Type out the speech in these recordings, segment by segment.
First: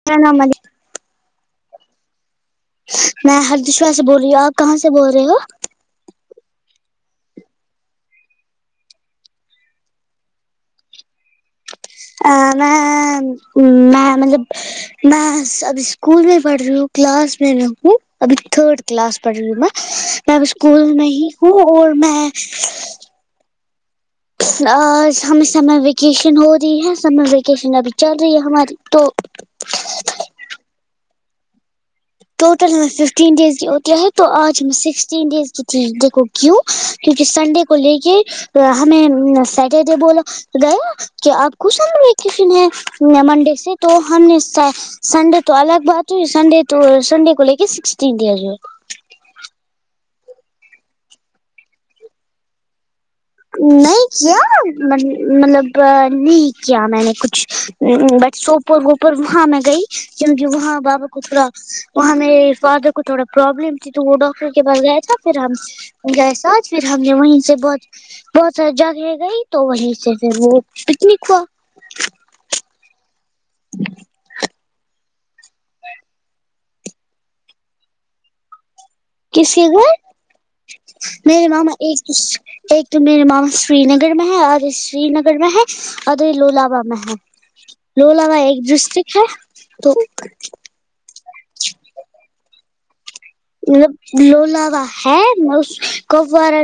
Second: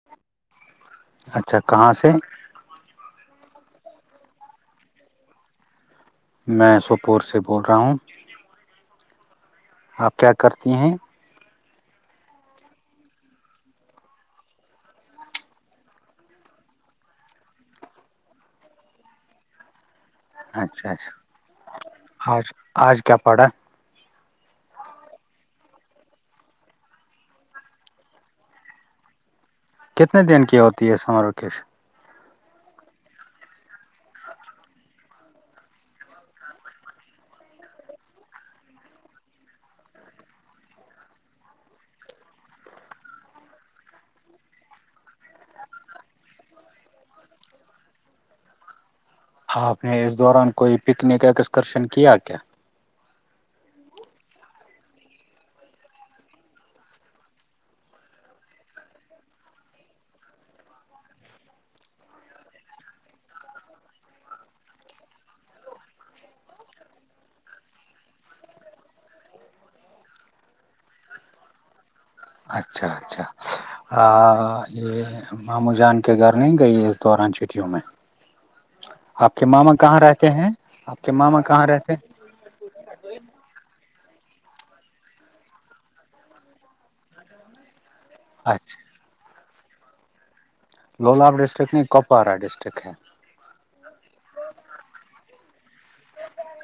[inaudible] اچھا کہاں سے میں ہردشوا سے بول رہی ہوں آپ کہاں سے بول رہے ہو میں سوپور سے بول رہا ہوں آپ کیا کرتی ہیں ا میں میں مطلب م ابھی اسکول میں پڑھ رہی ہوں کلاس میں رہ ہوں ابھی تھرڈ کلاس پڑھ رہی ہوں میں میں اچھا اسکول نہیں ہوں اور میں کیاپڑا آج ہمیں سمر ویکیشن ہو رہی ہے سمر ویکیشن ابھی چل رہی ہے ہماری تو کتنے دن کی ہوتی ہے سمر ووکیشن ٹوٹل میں ففٹین ڈیز کی ہوتی ہے تو آج میں سکسٹین ڈیز کی تی دیکو کیوں کیونکی سنڈے کو لے کے ہمیں سٹرڈے بولو گیا کہ آپ کشن ویکیشن ہے منڈے سے تو ہم نے سنڈے تو الگ بات ہوئی سنڈے تو سنڈے کو لے کے سکسٹی ڈیز ہوے آپ نے اس دوران کوئی پکنک ایکسکرشن کیا کیا نہیں کیا مطلب نہیں کیا میں نے کچھ بٹ سوپور وپور وہاں میں گئی کیونکی وہاں بابا کو تھوڈا وہ ہمیرے فادر کو تھوڑا پروابلم تھی تو وہ ڈاکٹر کے پاس گیا تھا فیر ہم جیسا فیر ہم نے وہیں سے بہت بہت ساری جگہ گئی تو وہیں سے فیر وہ پکنک ہوا اچھا اچھا آ یے ماموں جان کے گر نہیں گئی اس دوران چٹیوں میں آپ کے کس ماما کہاں گھر رہتے ہیں آپ کے ماما میرے کہاں رہتے ہیں ایک ایک تو میرے ماما سری نگر میں ہے سری نگر میں ہے دوے لولاوالا میں ہے لولاوا ایک اچھا ڈسٹرک ہے تو لولاپ ڈسٹرکٹ نہیں کپوارا ڈسٹرک ہے مطلب لولاوا ہے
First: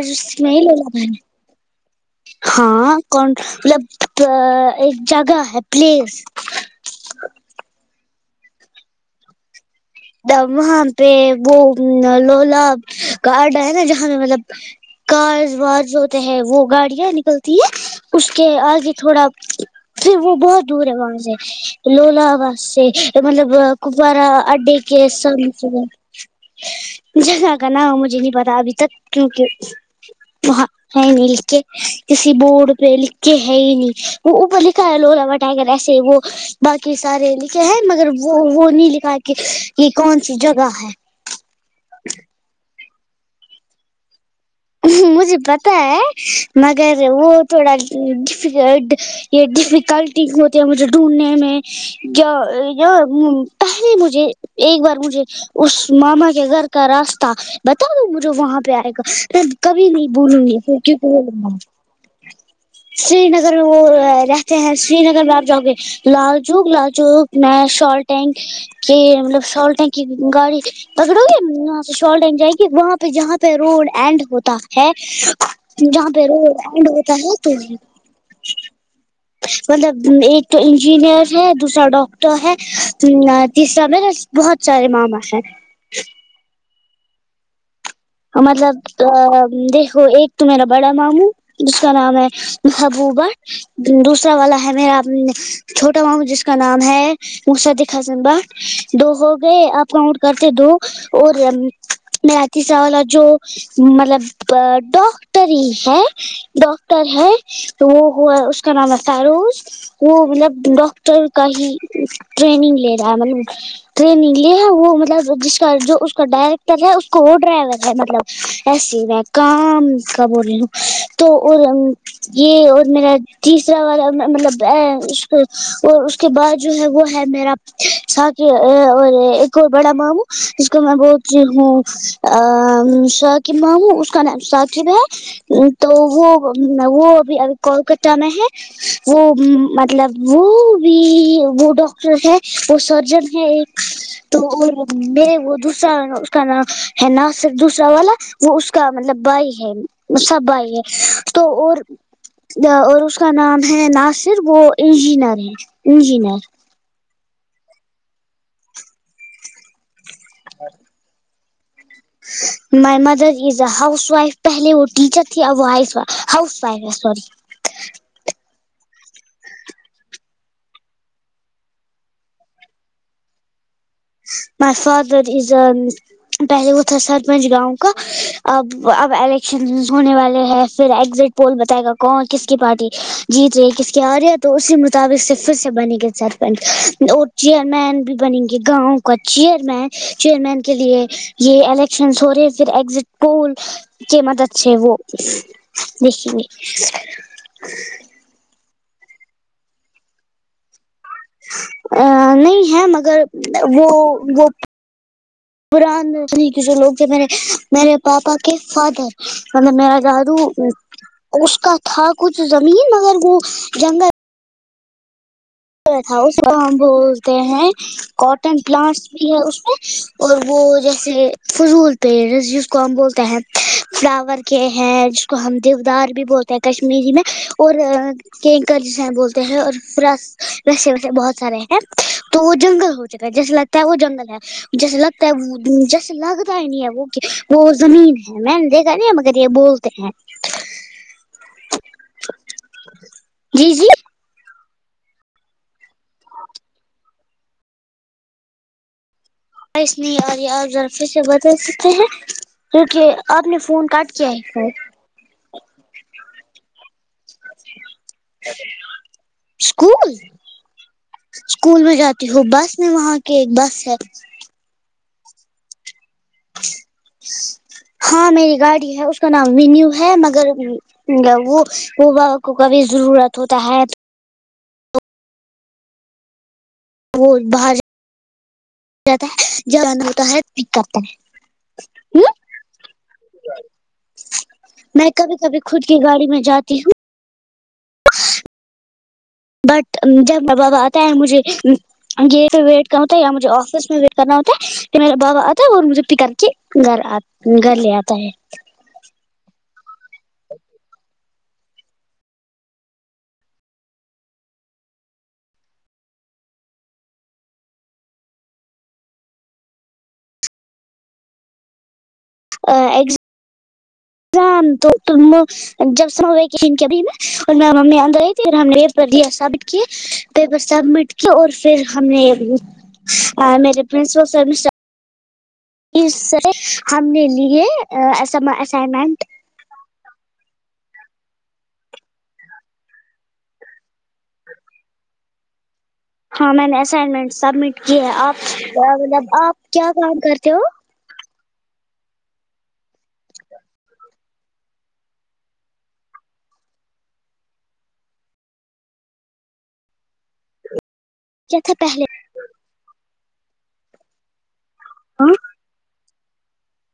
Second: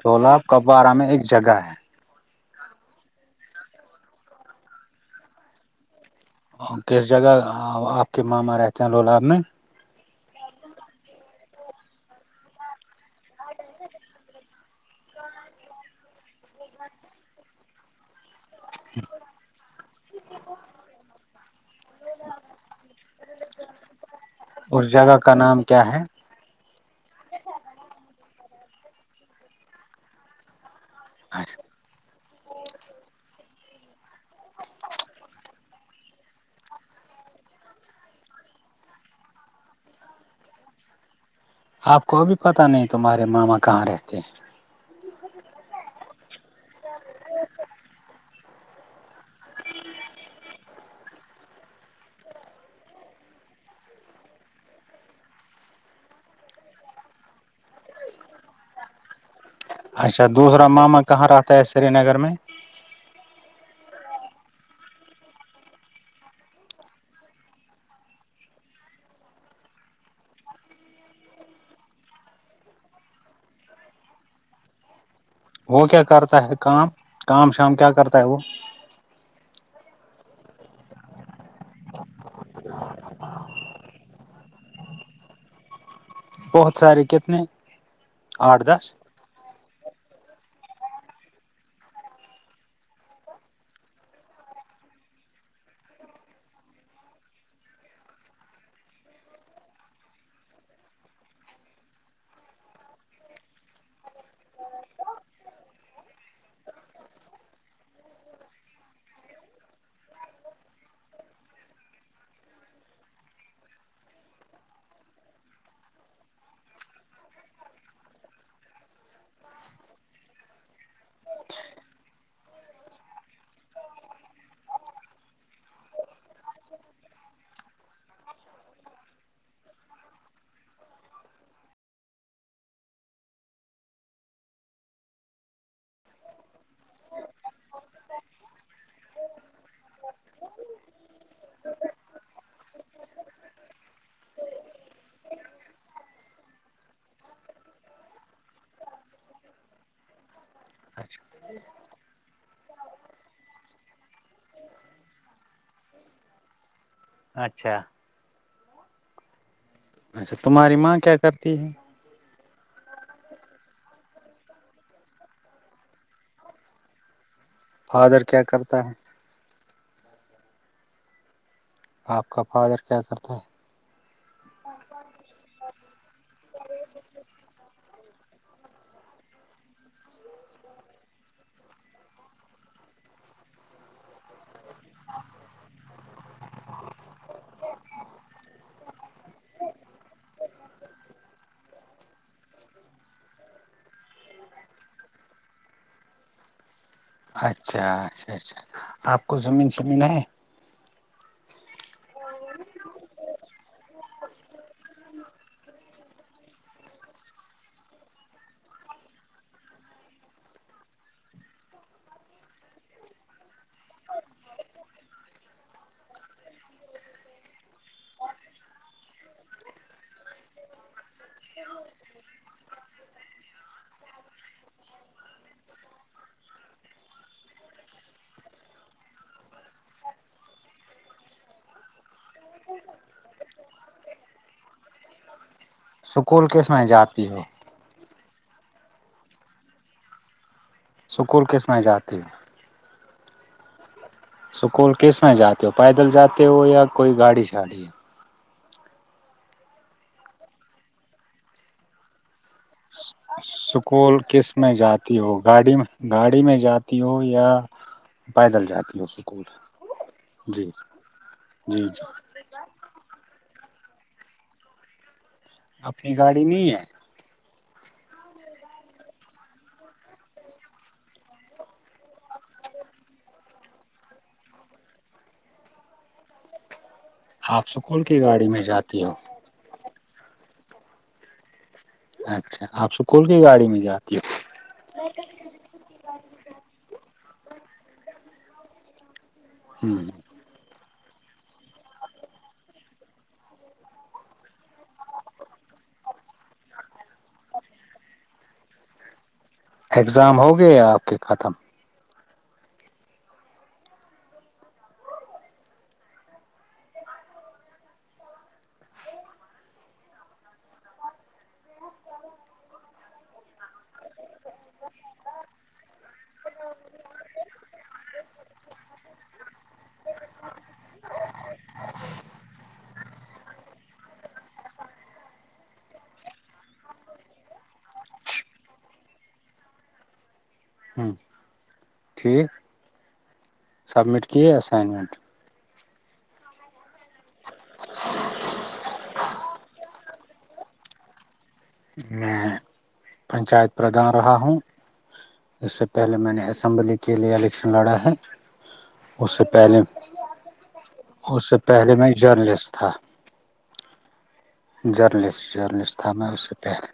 لولاب کپوارہ میں ایک جگہ [unintelligible] ہاں کون مطلب ایک جگہ ہے پلیس ہے کس جگہ آپ کے ماما رہتے ہیں لولااب میں وہاں پے وہ لولا گارڈ ہے نا جہاں پے مطلب کارز وارز جو ہوتے ہیں وہ گاڑیاں نکلتی ہے اس کے آگے تھوڑا پھر وہ بہت دور ہے وہاں سے لولاوا سے مطلب کپارا اڈے اس کے جگہ کا نام سامنے کیا ہے جگہ کا نام مجھے نہیں پتا ابھی تک کیونکہ وہاں ہے مل کے اچھا کسی بورڈ پے لکھ کے ہے ہی نہیں وہ اوپر لکھا ہے لولاوا ٹگر ایسے وہ باقی سارے لکھے ہیں مگر وہ وہ نہیں لکھا کی یے کون سی جگہ ہے آپ کو بھی پتا نہیں تمہارے ماما کہاں رہتے ہیں مجھے پتا ہے مگر وہ تھوڑا ڈفیکلٹ یے ڈیفیکلٹی ہوتی ہے مجھے ڈھونڈنے میں جو جو پہلے مجھے ایک بار مجھے اس ماما کے گھر کا راستہ بتا دو مجھے وہاں پے آئے گا کبھی نہیں اچھا بولوں گی دوسرا فیر ماما کہاں رہتا ہے سری نگر میں سری نگر میں وہ رہتے ہیں سری نگر میں آپ جاؤ گے لال جک لال جک میں شال ٹینک کے مطلب شال ٹینک کی گاڑی پکڑو گے وہاں پے شال ٹینک جائیں گے وہاں پے جہاں پے روڈ اینڈ ہوتا ہے وہ کیا جہاں پے کرتا روڑ ہے اینڈ کام ہوتا ہے کام تو شام کیا کرتا ہے وہ مطلب ایک تو انجینئر ہے دوسرا ڈاکٹ تو ہے تیسرا میں بہت سارے ماما ہیں بہت سارے کتنے آٹھ مطلب دس دیکھو ایک تو میرا بڑا ماموں جس کا نام ہے محبوبہ دوسرا والا ہے میرا چھوٹا مامو جس کا نام ہے مصدق حسن با دو ہو گئے آپ کاؤٹ کرتے دو اور میرا تیسرا والا جو مطلب ڈاکٹر ہی ہے ڈاکٹر ہے وہ ہوا اس کا نام ہے ساروس وہ مطلب ڈاکٹر کا ہی ٹریننگ لے رہا ہے مطلب ٹریننگ لی ہے وہ مطلب جس کا جو اس کا ڈائریکٹر ہے اس کو ڈرائیور ہے مطلب ایسی و کام کا بول ری تو یہ اور میرا تیسرا والا مطلب اس اس کے بعد جو ہے وہ ہے میرا تھا کے اور ایک اور بڑا ماموں اس کو میں بہت ہی ہوں ا ثاقب مامو اس کا نام ثاقب ہے تو وہ وہ اب کولکتہ میں ہے وہ مطلب وہ بھی وہ ڈاکٹر ہے وہ سرجن ہے ایک تو میرے وہ دوسرا اس کا نام ہے ناصر دوسرا والا وہ اس کا مطلب بھائی ہے اس کا بھائی ہے تو اور اور اس کا نام ہے ناصر وہ انجینئر ہے انجینئر اچھا اچھا تمہاری ماں کیا کرتی ہے my mother is housewife پہلے وہ ٹیچر تھی اور ہایس وہ ہاؤس وائف ہے صوری فادر کیا کرتا ہے آپ کا فادر کیا کرتا ہے مائ فادر از پہلے وہ تھا سرپنچ گاؤں کا اب اب الیکشن ہونے والے ہیں پھر ایگزٹ پول بتائے گا کون کس کی پارٹی جیت رہی ہے کس کی آ رہی ہے تو اسی مطابق سے پھر سے بنیگی سر اور چیئرمین بھی بنےینگے کا چیئرمین چیئرمین کے لیے یہ الیکشنس ہو رہے پھر ایگزٹ پول کہ مدد سے وہ دیکھیں گے اچھا اچھا اچھا آپ کو زمین شمینا ہے ا نہیں ہے مگر وہ وہ پران رنی کے جو لوگ تھ میرے میرے پاپا کے فادر مطلب میرا دادو اس کا تھا کچھ زمین مگر وہ جنگل تھا اس کو ہم بولتے ہیں کاٹن پلانٹس بھی ہے اس میں اور وہ جیسے فضول پیز جس کو ہم بولتے ہیں فلاور کے ہیں جس کو ہم دیودار بھی بولتے ہیں کشمیری میں اور کئی جیسے ہے بولتے ہیں اور پورا ویسے ویسے بہت سارے ہیں تو وہ جنگل ہوچک ہے جیسے لگتا ہے وہ جنگل ہے جیسے لگتا ہے وہ جیسے سکول لگتا ہی کس نہیں میں ہے وہ کہ جاتی ہو وہ زمین میں نے دیکھا نہیں مگر یہ بولتے ہیں اسکول کس میں جاتی ہے جی جی اسکول کس میں جاتے ہو پیدل جاتے ہو یا کوئی گاڑی شھاڑی ہے اور یہ اور ذرفیش سے بدل سکتے ہیں کیونکہ آپ نے فون کاٹ سکول کیا ہے کس میں ف جاتی ہو گاڑی میں گاڑی میں جاتا ہو یا پیدل جاتی ہو اسکول اسکول جی اسکول جی میں جی جاتی ہوں بس میں وہاں کے ایک بس ہے اپنی گاڑی نہیں ہے ہاں میری گاڑی ہے اس کا نام وینیو ہے مگر وہ وہ بابا کو کبھی ضرورت ہوتا ہے وہ آپ باہر سکول کی گاڑی میں جاتی ہو جاتا ہے جوان ہوتا ہے ٹھیک کرتا ہے ہوں اچھا آپ اسکول کی گاڑی میں جاتی ہو میں کبھی کبھی خود کی گاڑی میں جاتی ہوں ہ بٹ جب مذا آتا ہے مجھے گیٹ پ ویٹ کرنا ہوتا ہے یا مجھے آفس میں ویٹ کرنا ہوتا ہے کہ میرا بابا آتا ہے اور مجھے پکاپ کر کے گھر آتا گھر لتا ہے اگزام ہو گیا آپ کے ختم ا ایکس جان تو تو م جب سم ہو گئے کہ ان کبھی میں اور م ممی آد گئی تھی اور ہم نے یہ پرری ثابت کیے پیپر سبمٹ کیا اور پھر ہم نے میرے پرنسپل سر اس سے ہم نے لیے اسنگ اسائنمنٹ ہ ٹھیک سبمٹ کیے اسائنمنٹ ہاں میں نے اسائنمنٹ سبمٹ کیے ہے آپ مطلب آپ کیا کام کرتے ہو میں پنچایت پردان رہا ہوں اس سے پہلے میں نے اسمبلی کے لیے الیکشن لڑا ہے اس سے پہلے اس سے کیا تھا پہلے میں جرنلسٹ تھا ہاں جرنلسٹ جرنلسٹ تھا میں اس سے پہلے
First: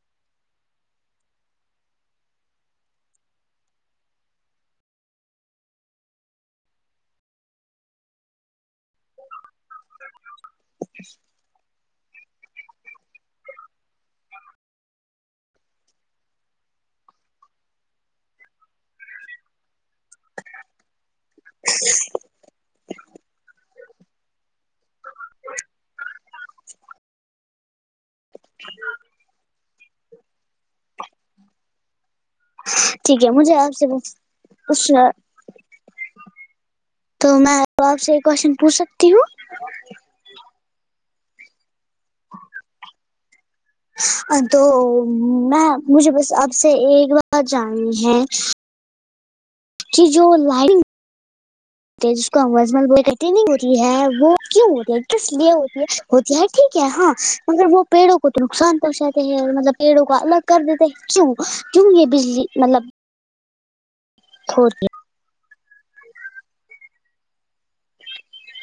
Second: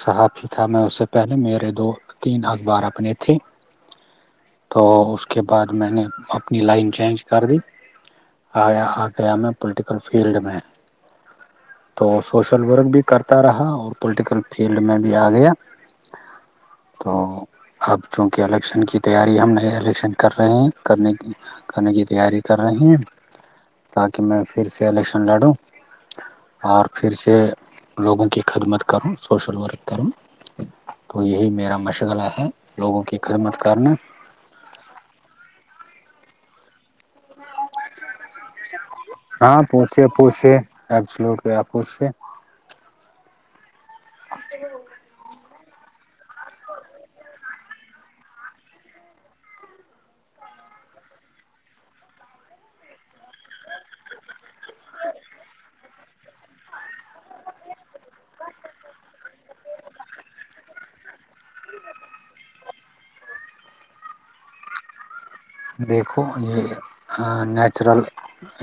صحافی تھا میں اس سے پہلے میرے دو تین اخبار اپنے تھے تو اس کے بعد میں نے اپنی لائن چینج کر دی آیا آ گیا میں پولیٹیکل فیلڈ میں تو سوشل ورک بھی کرتا رہا اور پولیٹیکل فیلڈ میں بھی آ گیا تو اب چونکہ الیکشن کی تیاری ہم نہیں الیکشن کر رہے ہیں کرنے کی کرنے کی تیاری کر رہے ہیں تاکہ میں پھر سے الیکشن لڑوں اور پھر سے لوگوں کی خدمت کروں سوشل ورک کروں تو یہی میرا مشغلہ ہے لوگوں کی ٹھیک ہے مجھے خدمت آپ کرنا سےچھنا تو میں آپ سے کوشچن پوچھ سکتی ہوں ہاں پوچھیے پوچھیے ابسولٹیلی آپ پوچھیے تو میں مجھے بس اب سے ایک بار جنی ہے کی جو لائن جس کو ازمل بو کٹ نہیں ہوتی ہے وہ کیوں ہوتی ہے کس لیے ہوتی ہے ہوتی ہے ٹھیک ہے ہاں مگر وہ پیڑوں کو تو نقصان پہنچاتے ہیں مطلب پیڑوں کو الگ کر دیتے کیوں کیوں یہ بجلی مطلب ہوتی دیکھو یہ ہاں نیچرل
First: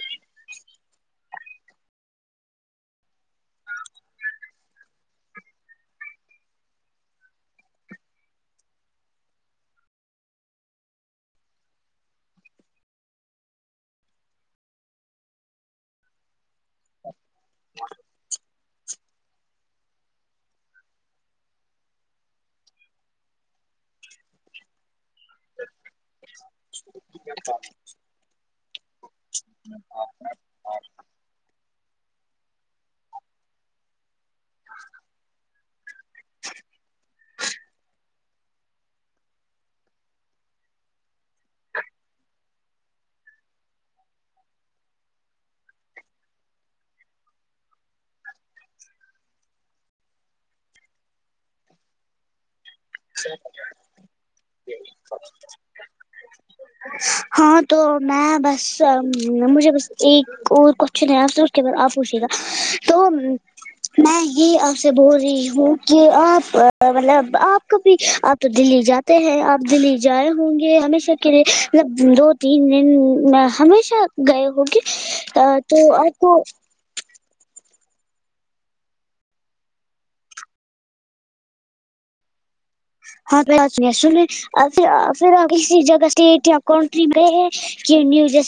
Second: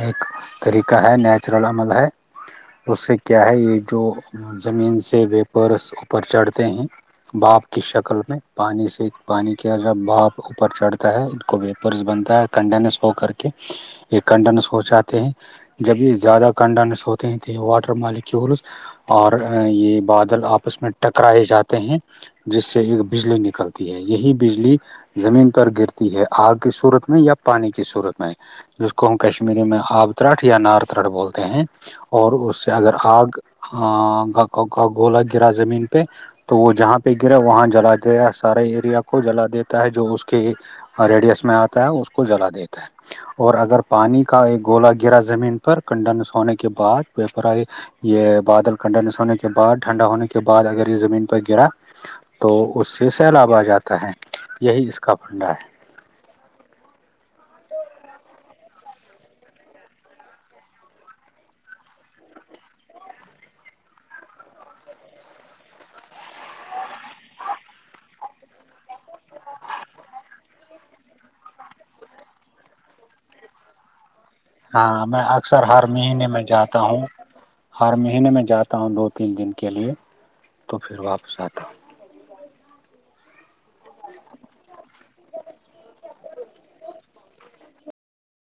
ایک طریقہ ہے نیچرل عمل ہے اس سے کیا ہے یہ جو زمین سے ویپرس اوپر چڑھتے ہیں بھاپ کی شکل میں پانی سے پانی کیا جب بھاپ اوپر چڑھتا ہے وائپرز بنتا ہے کنڈینس ہو کر کے یہ کنڈینس ہو چاتے ہیں جبھی زیادہ کنڈنس ہوتے تھے واٹر مالک کی اور یہ بادل آپس میں ٹکرائے جاتے ہیں جس سے ایک بجلی نکلتی ہے یہی بجلی زمین پر گرتی ہے آگ کی صورت میں یا پانی کی صورت میں جس کو ہم کشمیری میں آب ترٹ یا نار ترٹ بولتے ہیں اور اس سے اگر آگ آگ لگ اگ گولا گرا زمین پہ تو وہ جہاں پہ گرا وہاں جلا دیا سارے ایریا کو جلا دیتا ہے جو اس کے ریڈیس میں آتا ہے اس کو جلا دیتا ہے اور اگر پانی کا ایک گولا گرا زمین پر کنڈنس ہونے کے بعد یہ بادل کنڈینس ہونے کے بعد ٹھنڈا ہونے کے بعد اگر یہ زمین پر گرا تو اس سے سیلاب آ جاتا ہے یہی اس کا پنڈا ہے ہاں تو میں بس م مجھے بس ایک اور کیشن ہے اگر آپ پوشے گا تو میں ہی آپ سے بول رہی ہوں کہ آپ کا مطلب آپ کبھی اپ تو دلی جاتے ہیں آپ دلی جائے ہوں گے ہمیشہ کے لیے لب دو تین دن ہمیشہ گئے ہو اوکے ہاں میں اکثر ہر تو آپ مہینے کو میں جاتا ہوں ہر مہینے میں جاتا ہوں دو تین دن کے لیے تو پھر واپس آتا ہو ہاں پ سے [unintelligible] اونتے اپ پھر پھر اسی جگہ سے سٹیٹ کنٹری برے ہے کہ نیو جیسے